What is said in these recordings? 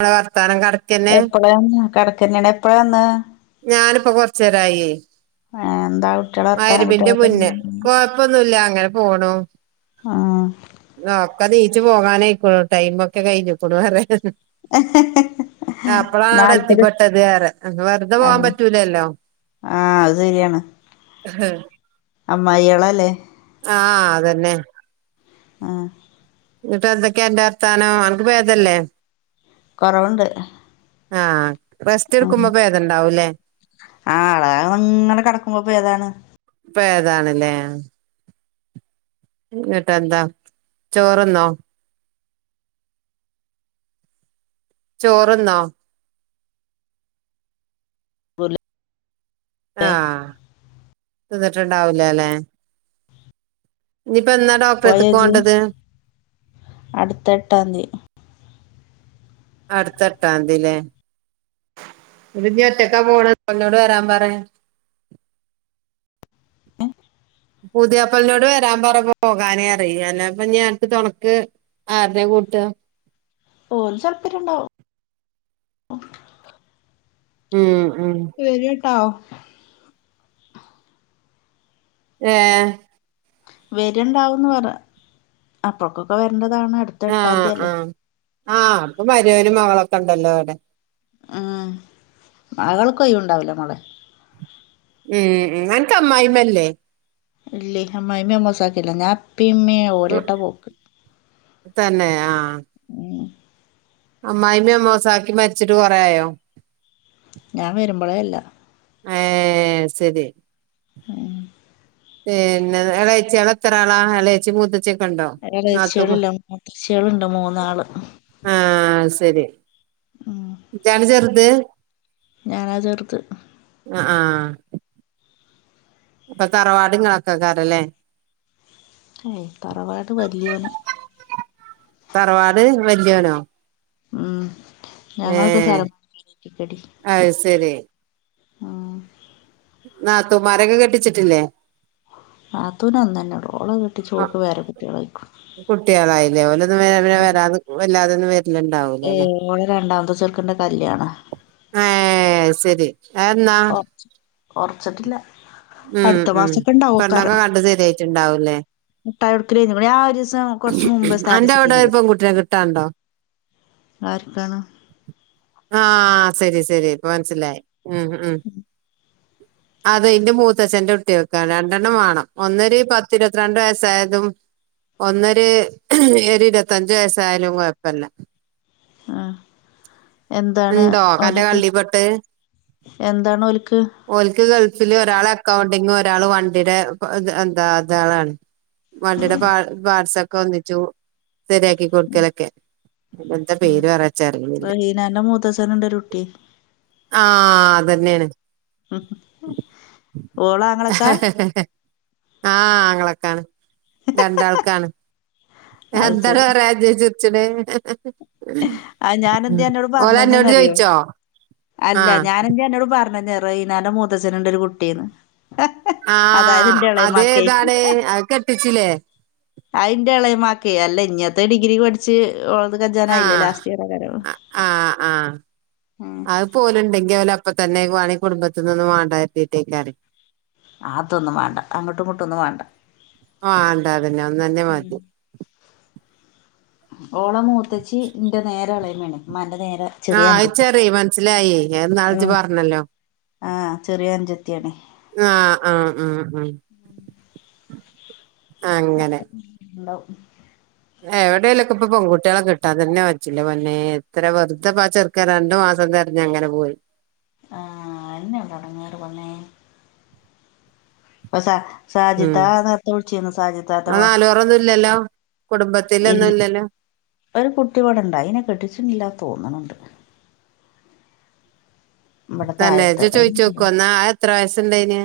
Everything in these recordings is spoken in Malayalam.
മ്മളെ വർത്താനം കടക്കന്നെ എപ്പഴാന്ന് കിടക്കന്നാണ് എപ്പഴാന്ന് ഞാനിപ്പോ കൊറച്ചേരായേ ങാ എന്താ കുട്ട്യാളെ വർത്താനം മാരിബിന്റെ കുട്ട്യാളൊക്കെ മുന്നേ എങ്ങനെണ്ട് കൊഴപ്പൊന്നുല്ല അങ്ങനെ പോണു ആഹ് ഒക്കെ നീച്ചു പോകാനായിക്കുണു ടൈമൊക്കെ കഴിഞ്ഞുക്കുണു ന്ന് പറയ ഏഹ് ഹ് ഹ് ഹ് അപ്പളാ അവടെ എത്തിപ്പെട്ടത് ഏറെ വെറുതെ പോവാ ആഹ് പറ്റൂലല്ലോ ആഹ് അത് സെരിയാണ് അമ്മായിയളലേ ആഹ് അതന്നെ ആഹ് ന്ന്ട്ട് എന്തൊക്കെ അന്റെ വർത്താനോ അ കൊറവോണ്ട് ആഹ് റെസ്റ്റ് എടുക്കുമ്പോ ഭേദണ്ടാവൂല്ലേ ആ ആളകാതെങ്ങെനെ കടക്കുമ്പോപ്പോ ഏതാണ് പ്പ ഏതാണല്ലേ ന്ന്ട്ടെന്താ ചോറ്ന്നോ ചോറ്ന്നോ? ല്ലേ ആഹ് തിന്ന്ട്ട്ണ്ടാവൂലല്ലെ ഇനിപ്പ എന്നാ പോയോ ഡോക്ടറടുത്തക്കു ഇജ്ജ് പോണ്ടത് അടുത്ത എട്ടാംതി അടുത്തെട്ടാംതി അല്ലേ [unintelligible] ഒറ്റക്കാ പോണ ഓനോട് വരാൻ പറയ് പുതിയാപ്പള്ളനോട് വരാൻ പറ പോകാ നേ പറയ് അല്ലപ്പ അനക്ക് തൊണക്ക് ആരനേ കുട്ട്കാ ഓൽ [unintelligible] ഉം ഉം നീ വരുട്ടോ ഏഹ് വരുണ്ടാവന്ന് പറ അപ്പഴക്കൊക്കെ വരണ്ടതാണ് അടുത്ത ആഹ് എട്ടാംതിയല്ലേ ആഹ് ആഹ് അവർക്ക് മരോനും മകളൊക്കെ ഒണ്ടല്ലോ അവടെ ഉം മകൾക്ക [unintelligible] ഉണ്ടാവൂല മോളെ ഉം നിൻക്ക് അമ്മായിമ്മ ഇല്ലേ ഇല്ലേ അമ്മായിയാമ്മേ മോസക്കില ഞാൻ ഉപ്പീം ഉമ്മീം ഓരട്ട പോക്ക് ഉം അമ്മായിമ്മയും [unintelligible] മരിച്ചിട്ട് കൊറയായോ ഞാൻ വരുമ്പൊയേ അല്ല ഏഹ് സെതി ഉം [unintelligible] ന്നെ എളേച്യ ളെത്ര ആളാ ഏളച്ചി മൂത്തച്ചിക്ക് കണ്ടൊ ആഹ് നാത്തൂന്മാര് എളേച്ചികളില്ല മൂത്തച്ചികളുണ്ട് മൂന്നാള് ആഹ് സരി ശരി ജന ചേറത് ഞാനാ ചേർത്ത് ആ ആഹ ഇപ്പൊ കറവാടങ്ങളൊക്കെ കറല്ലേ ഏയ് തറവാട് വല്യോന് പററവാത് വല്ിയോണോ ഉം ഞങ്ങൾക്ക് സ്ഥലംിക്കടി അത് ശരി ആഹ ആ തമാരക കെട്ടിച്ചിട്ടില്ലേ ആത്തന അന്ന തന്നെ ഉട ആ കുട്ട്യാളായില്ലേ ഓലൊന്നും പി വരാതെ വല്ലാതെന്നും വര് ഏ ഓടെ രണ്ടാമത് ചെർക്കണ്ട കല്യാണ ആഹ ശരി ആന്താ ഒറച്ച് ഒറച്ചിട്ടില്ല ഉം അടുത്ത ഉം മാസൊക്കെ പെണ്ടൊക്കെ ഇണ്ടാവോക്കാരം കണ്ട് ശെരിായിട്ടുണ്ടാവൂല്ലേ മുട്ടായി കൊടുക്കലേഞ്ഞ് ഇവിടെ ആ ഒരീസം കൊറച്ച് മുമ്പ് എന്റെ സ്റ്റാറ്റസ് അവിടെ ഇട്ടീന്നില്ലേ പൺകുട്ടെ കിട്ടാണ്ടോ ആർക്കാണ് ആഹ ശരി ശ ശരി ഇപ്പ മനസിലായി ഉ ഉ അത ഇന്റെ മൂത്തച്ഛറെ കുട്ടി വെക്കാ രണ്ടെണ്ണം വേണം ഒന്നര് പത്തി ഇരുപത്തിരണ്ട് വയസ്സായതും ഒന്നര് ഒരു ഇരുപത്തഞ്ച വയസായാലും കൊഴപ്പില്ല ആഹ് എന്താണ് ഉണ്ടോ കന്റെ ഓല്ക്ക് കള്ളിപൊട്ട് എന്താണ് ഓല്ക്ക് ഓല്ക്ക് ഗൾഫില് ഒരാളെ- ക്കൗണ്ടിംഗ് ഒരാള് വണ്ടിടേ [unintelligible] എന്താ [unintelligible] ആളാണ് വണ്ടിടേ പാ പാർട്സ ഒക്കെ ഒന്നിച്ചു ശരിയാക്കി കൊടുക്കലൊക്കെ എന്താ പേര് വച്ചറിയുന്നില്ല എന്റെ മൂത്തച്ഛന് ഉണ്ട് ഒരു കുട്ടി തന്നെയാണ് ഉ ഓള അങ്ങളൊക്കാ ആഹ ങ്ങളൊക്കൊണ് രണ്ടാൾക്കാണ് അത് എന്താണ് ശരി വേറെജച്ച അത് ഞാനെന്തേ അന്നോട് ഓലെ എന്നോട് പറഞ്ഞന്നേന്നറിയോ ചോയിിച്ചോ അല്ല ഞാനും ചേട്ടനോട് പറഞ്ഞ് [unintelligible] മൂത്തച്ഛന് ഉണ്ട് ഒരു കുട്ടീന്ന് ആ അതായത് ഇന്റെ എളേമാക്കേ അതേതാണ് അത് കെട്ടിച്ചില്ലേ അതിന്റെ ഇളയമാക്ക അല്ല ഇങ്ങത്തെ ഡിഗ്രി പഠിച്ചച്ച് [unintelligible] ആഹ് ലാസ്റ്റ് ഇയർ [unintelligible] ആഹ് ആഹ് അത് പോല ഉണ്ടെങ്കി അവല അപ്പ തന്നെണ കുടുംബത്തി നിൊന്നും വേണ്ടട്ടീട്ടേക്കാണ ആ അതൊന്നും വേണ്ട അങ്ങോട്ടും ഇങ്ങോട്ടുംൊന്നും വേണ്ട ആഹ അണ്ടാ അതന്നെ ഒന്ന് തന്നെ ഉം മതി ഓള മുൂത്തച്ചച്ച് എൻ്റെ നേരെ അളയ വേ മല്ല നേര അഹ് അത് ചെറി മനസ്സിലായി ഇന്നാള് ഇജ്ജ് ഉം പറഞ്ഞല്ലോ ആ ചെറിയ അനുജത്തിയാണ് ആഹ ആഹ ഉഹ ഉ അങ്ങനെ ഉണ്ടാവും എവിടെലൊക്ക ഇപ്പ പെൺകുട്ട്യാളെ കിട്ടാതന്നേ വജ്ജ്ല്ലാ പൊന്നെ എത്ര വെറുതെപ്പാ ചെറ്ക്കൻ ര രണ്ടു മാസം തിരഞ്ഞഞ് അങ്ങനെ പോയി ആഹ എന്നെ ഇവിട അവിടെങ്ങറ്പന്നേ അ സ ഉം സാജിത്താ അത്ത ഉഴിച്ചിന്ന് അത് സാജിത്തത്തക്ക നാലുപൊറൊന്നും ഇല്ലല്ലോ കുടുംബത്തിലൊന്നും ഇല്ലല്ലോ ഒരു കുട്ടി വടെണ്ട അയിനെ കെട്ടിച്ചിില്ലാ തോന്നണുണ്ട് ഇവിടെ തന്നെ താഴത്ത് ജ്ജ് ചോയിച്ചോക്കു എന്നാ എത്ര വയസ് ഇണ്ടേന്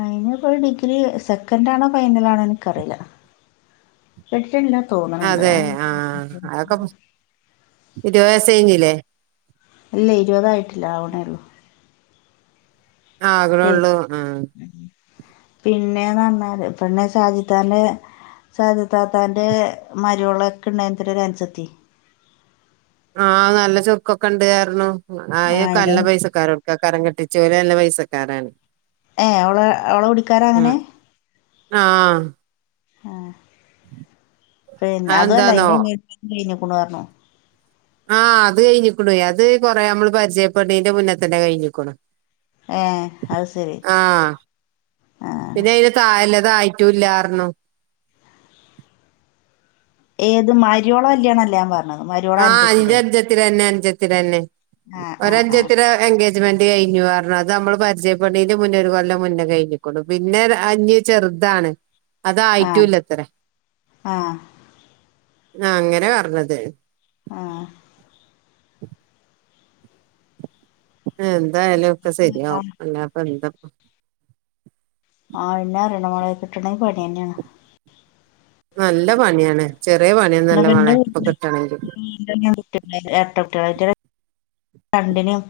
അയിനിപ്പോൊ ഡിഗ്രി സെക്കൻഡ ആണോ ഫൈനൽ ആണോ എനിക്കറില്ല എടട്ടണ്ട അതെ ആഹ അതൊക്കെ ഇരു വയസഞ്ഞില്ലേ അല്ല ഇരുപതായിട്ടില്ല ആവണേള്ളു ആകണൊള്ളൂ ആഹ് പിന്നെന്ന് പറഞ്ഞാല്െന്നെ ഷാജിദാന്റെ സാധ്യത്താത്തൻന്റെ മരിവള ഒക്കെ ഉണ്ടതി ഒരുനുസത്തി ആഹ നല്ല ചുക്കൊക്കെ ഉണ്ട് കാരരുന്നു ആഹ് ആയക്കെ അയിന്റെ നല്ല പൈസക്കൊരക്ക കരം കെട്ടി ച്ചരെ നല്ല പൈസക്കാരാണ് ഏ അവള് അവള കുടിക്കാര് അങ്ങനെ ആഹ ആ പി അതല്ല അതെന്താന്നോ അറെ എങ്ങ കക്കണ് പറണോ ആഹ് അത് കഴിഞ്ഞിക്കണേ അത് കൊറെ നമ്മള് പരിചയപ്പെടീന്റെ മുന്ന തന്നെ കഴിഞ്ഞിക്കണു ഏ അത് ശരി ആഹ ആ പിന്നെ അയിന് തഴല്ല അതായിട്ടും ഇല്ലാരനോ ഏത് മരിയോള കല്യാണ അല്ലേ പറ ആഹ അഞ്ച അഞ്ചത്തിര തന്നെ അഞ്ചത്തിര തന്നെ ആ ഒ ആ ആ അഞ്ചത്തിര എേജ കഴിഞ്ഞഞ് പറണം അത് നമ്മൾ പരിചയപ്പെട മുന്ന ഒരു കൊല്ലം മുന്ന കഴിഞ്ഞ പിന്നെ അഞ് ചെറു ഇതാണ് ആ അതായിട്ടും ഇല്ലത്രേ ആ ആ അങ്ങനെ പറഞ്ഞത് ആ [inaudible] എന്തായാലും ഒക്കെ ആ ശരിയാവും അല്ലപ്പ എന്താ ആ പിന്നെ അറണമള കിട്ടണെങ്കിൽ പണി തന്നെയാണ് നല്ല പണിയാണ് ചെറിയ പണിയൊന്നല്ല മോളെ ഇപ്പൊ കിട്ടണെങ്കിൽ [unintelligible] എരട്ട കുട്ട്യാള് അയിറ്റ രണ്ടിനും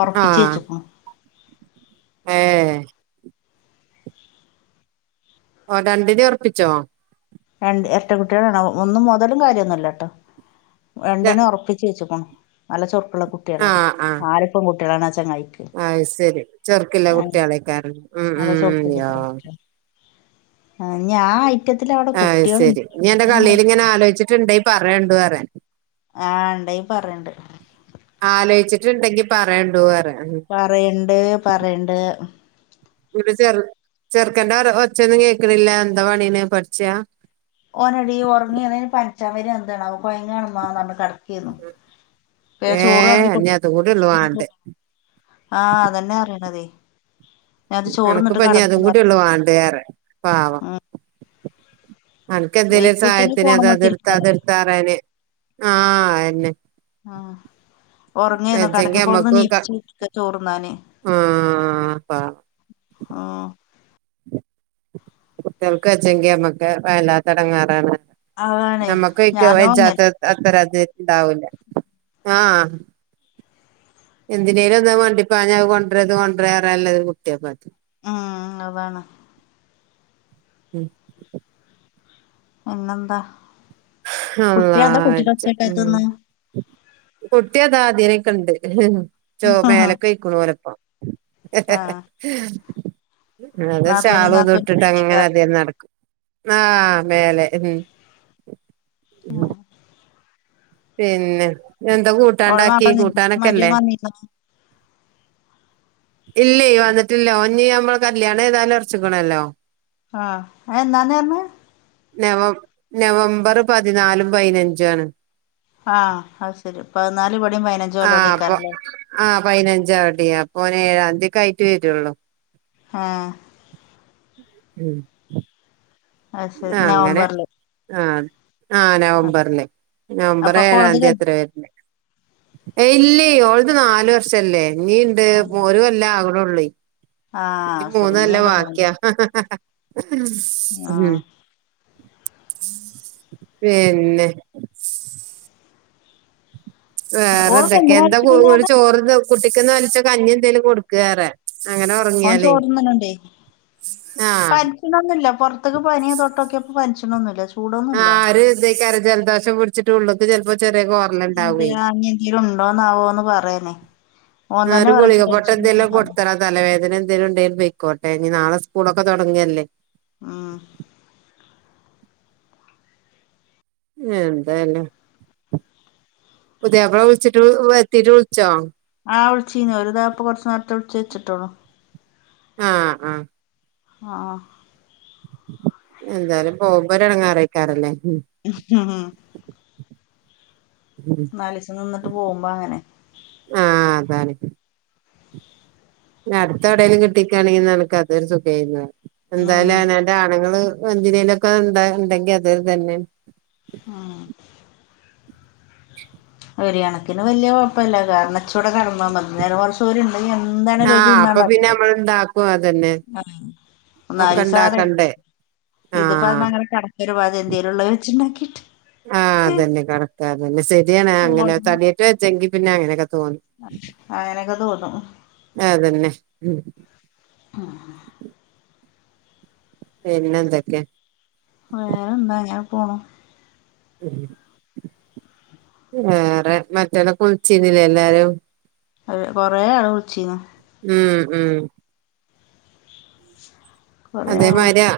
ഒറപ്പിച്ചു ആഹ് വെച്ചക്കുണ് ഏഹ് ഓ രണ്ടിനെ ഉറപ്പിച്ചോ രണ്ട് എരട്ട കുട്ടികളാണ് ഒന്നും മുതലും കാര്യമൊന്നുമല്ലട്ടോ രണ്ടിനും ഉറപ്പിച്ച് വെച്ചുക്കണു നല്ല ചോറുക്കുള്ള കുട്ടികളാണ് നാല് പെൺ കുട്ടികളാണ് ആ ചെങ്ങായിക്ക് ആ ശരി ചെറുക്കില്ല കുട്ടികൾ ഐക്കാരം ഉ ഉോ നല്ല യോ ഇഞ്ഞി ആ ഐറ്റത്തിലവടെ അ ശരി എൻന്റെ കളിയിൽ ഇങ്ങനെ ആലോചിച്ചിട്ടുണ്ട പറയേണ്ട ആഹ് ഇണ്ടെങ്കിപറേണ്ട് ഇജ്ജ് ണ്ടെങ്കിൽ പറയേണ്ടൂ വെറെ പറയണ്ട് പറയണ്ട് ചെറുക്കണ്ട ഒച്ചന്നും കേക്കണില്ല എന്താ പണി പഠിച്ചാ ഓനടി ഉറങ്ങിന് പനിച്ചാവര എന്താന്നാ വോ കൊയങ്ങണ്ഇമ്മാന്ന് പറഞ് കടക്കെര്ന്നു പിന്നെ ചോറ് ഏഹ് വെളമ്പി കൊട് ഇനി അതും കൂടി ഉള്ളു വാണ്ടേ [unintelligible] ആഹ് അതെന്നെ പറീണേ നിനക്കിപ്പോ അതു പറഞ്ഞു കൂടിയുള്ളൂ വേണ്ടിയത് ഉം അനക്ക് എന്തേലും ഒരു വെയ്ക്കുച്ചെങ്കി സഹായത്തിന് അത് ഫോണുമ്മക്ക് ഇരിക്കണതാണ് അതെടുത്തഅത്ടുത്താറയാന് ആഹ് അ യെന്നെ ആഹ് ഉറങ്ങേന്നു വച്ചെങ്കി കടന്നപ്പോ അവിടുന്ന് നമുക്കൊക്ക നീപ്പിച്ച് വിട്ടക്ക ചോറുന്നാന് [unintelligible] ആഹ് കുട്ടികൾക്ക് വച്ചെങ്കി നമ്മക്ക് വല്ലാത്തടങ്ങാറാണ് അതാണേ നമ്മക്കയ്ക്ക് ഞാനും വജാത്ത അങ്ങനെ ആ [unintelligible] ഉണ്ടാവൂല്ല ആഹ് എന്തിനേലും എന്താ വണ്ടിപ്പാനാ കൊട്രത് കൊട്രറല്ലത് കുട്ടിയപ്പാകി ഉം അതാണ് ഉം ഇന്നെന്താ അള്ളാ വെജ് മൂ കുട്ടി അതാ ഇതിലേക്ക് ഇണ്ട് മേലെക്ക് പോയിക്കണ് ഓലപ്പാ ആഹ് [unintelligible] അത് നാത്തൂനും ഷാളും അതും നാത്തൂനും ഇട്ടിട്ട് അങ്ങനെ അതിയേ നടക്കും ആ മേലെ ഉം ഉം ആഹ പിന്നെ എന്താ കൂട്ടാൻ ഓള് മാപ്പള ഉണ്ടാക്കിയെ നിന്നു മരുമോൻ കൂട്ടാനകല്ലേ വന്നിരുന്നോ ഇല്ല വന്നിട്ടില്ലോ ഓന് കല്യാണം ഏതാലും ഉറച്ചിക്കണല്ലോ ആഹ എന്നന്താന്നന്ന് നവം നവംബർപതിനാലും പതിനഞ്ചു ആണ് ആ അത് ശരി പതിനാലാം ഇവിടെയും പതിനഞ്ചു അവിടെയും ആഹ് പതിനഞ്ചാഡിയ അപ്പൊന് ഏഴാം തിയൊക്കെ ആയിറ്റ് വരുള്ളൂ ആ ഉം അത് സേ നവംബറ്ല് ആഹ് നവംബറില് നവംബർ അപ്പൊക്ക് ഓളത് കഴിഞ്ഞോ ഏഴാംതിയത്ര വര്ണ് എ ഇല്ലേ ഓൾടെ നാലു വർഷല്ലേ ഇനീ ണ്ട് ആഹ് ഒരു കൊല്ലം ആവനുള്ളെ ഇനി ആഹ് ശരി മൂന്നും എല്ലാം ഇഞ്ഞിണ്ട് ബാക്കിയാ മൂന്ന് മൂ ആഹ് പിന്നെ വേറെ ഓൾക്ക് എന്തൊക്കെ എന്തിനാ എന്താ പനിച്ചിക്കണേന്ന് ഒരു പറഞ്ഞെ ചോറ് കുട്ടിക്കന്നലിച്ച കഞ്ഞി എന്തേലും കൊടുക്ക് വേറെ ഓൻ ചോറ്ന്ന്ണ് ണ്ടേ ആഹ് പനിച്ണൊന്നുല്ല പൊറത്തേക്ക് പനി തൊട്ടൊക്കിട്ട് പനിച്ച്ണൊന്നുല്ല ആ ആര് ഇതെയ്ക്കാരം ജലദോഷം പിടിച്ചിട്ട് ഉള്ളക്ക് ചെലപ്പോ- ചെറിയ എന്ത കോറല്ണ്ടാവേ അങ്ങ എന്തേങ്കിലും ഉണ്ടോന്നാവോന്ന് പറയാനെ ആ ഗുളിക പൊട്ടൻ എന്തെങ്കിലും കൊടുത്താൽ തലവേദന എന്തെങ്കിലുമുണ്ടെങ്കിൽ പൊയ്ക്കോട്ടെ ഇനി നാളെ സ്കൂളൊക്കെ തുടങ്ങിയല്ലേ മൂ എന്തായാലും പുതിയാപ്ല വിളിച്ചിട്ട് വത്തിീട്ട് വിളിച്ചോ ആ വിളിച്ചിരുന്നു ഓല് കുറച്ചു നേരത്തെ വിളിച്ചു വെച്ചിട്ടുള്ള ആ ആ അ ആ എന്തായാലും പോകുമ്പോൾ എടങ്ങാ ആയിരിക്കും ല്ലേ ആഹഹ നാലിസം നിന്നിട്ട് പോകുമ്പോൾ അങ്ങനെ ആഹ് അതാണ് അടുത്ത എടേലും കിട്ടിക്കുകയാണെങ്കിൽ നിനക്ക് അതൊരു സുഖമായി ഉം എന്തായാലും അവനോന്റെ ആണുങ്ങൾ എന്തിനൊക്കെ ഉണ്ട് ഉണ്ടെങ്കിൽ അത് തന്നെ ഉം [inaudible] ഒരുകണക്കിന് വലിയ കുഴപ്പമില്ല കാരണം ഇച്ചിവിടെ കടന്നാൽ മതി നേരെമറിച്ച് [unintelligible] അതിനി എന്താണേലും അത് ആഹ് അപ്പൊ പിന്നെ നടക്കും നമ്മൾ ഇണ്ടാക്കും അതന്നെ ആ ഒക്കെ നാലീ സാധ ഇണ്ടാക്കണ്ടേ ഇതിപ്പ ആഹ് അങ്ങനെ കിടക്കരു തെന്തേലും ഉള്ളത് വെച്ചിണ്ടാക്കി ആഹ് അതന്നെ കറക്റ്റാ അതന്നെ സെരിയാണ് അങ്ങനെ തടിയേറ്റ് വെജ്ജെങ്കി പിന്നെ അങ്ങനെ തോന്നി അങ്ങനൊക്കെ തോന്നും ആ അതന്നെ മൂ ആഹ പിന്നെ എന്തൊക്കെ വേറെ എന്താ ഇങ്ങനെ പോണു [unintelligible] വേറെ മറ്റെല്ല കുളിച്ചിുന്നില്ല എല്ലാരും അത് കൊറേ ആള് വിളിച്ചിന്നു ഉം ഉം കൊറേ ആളോച്ചി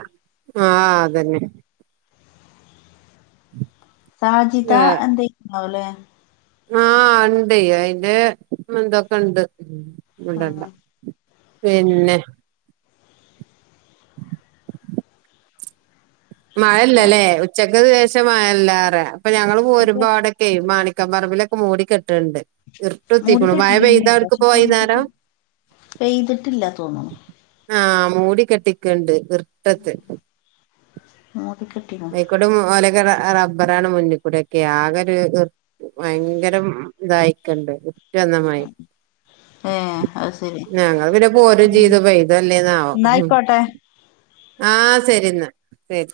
ആഹ അതന്നെ സാജിതാ എന്ത്‌ ചെയ്യുന്നവോലേ ആഹ് ണ്ട് അയിന്റെ എന്ത ഫ്രണ്ട് മി ണ്ടണ്ട പിന്നെ മഴല്ലല്ലേ ഉച്ചക്ക് ശേഷം മഴല്ലാറ അപ്പൊ ഞങ്ങൾ പോരുമ്പോ ഉം അവിടൊക്കെ മാണി- പറമ്പിലൊക്കെ മൂടി കെട്ട്ണ്ട് ഇർട്ട് കുത്തിക്കുണു മയ പെയ്താ മൂടിക്കെട്ടിക്കന്നെയാണ് അവട്ക്ക് പക്ഷെ പെയ്തിട്ട് പോയിന്നേരം പെയ്തിട്ടില്ല തോന്നുന്നു ആഹ് മൂടി കെട്ടിക്ക്ണ്ട് ഇർട്ടത്ത് [unintelligible] ആയിക്കൂടെ മലക്കെ റബ്ബറാണ് മുന്നിക്കൂടെ ഒക്കെ ആകെ ഒരു ഭയങ്കരം ഇതായിക്കല്ലോ ഏഹ് [unintelligible] അത് ശരി ഞങ്ങള് പിന്നെ പോരും ഉം ചീതു പെയ്തോ ഇല്ലെന്നാവോ ന്നാ [inaudible] ആ ശരിെന്നാ ശരി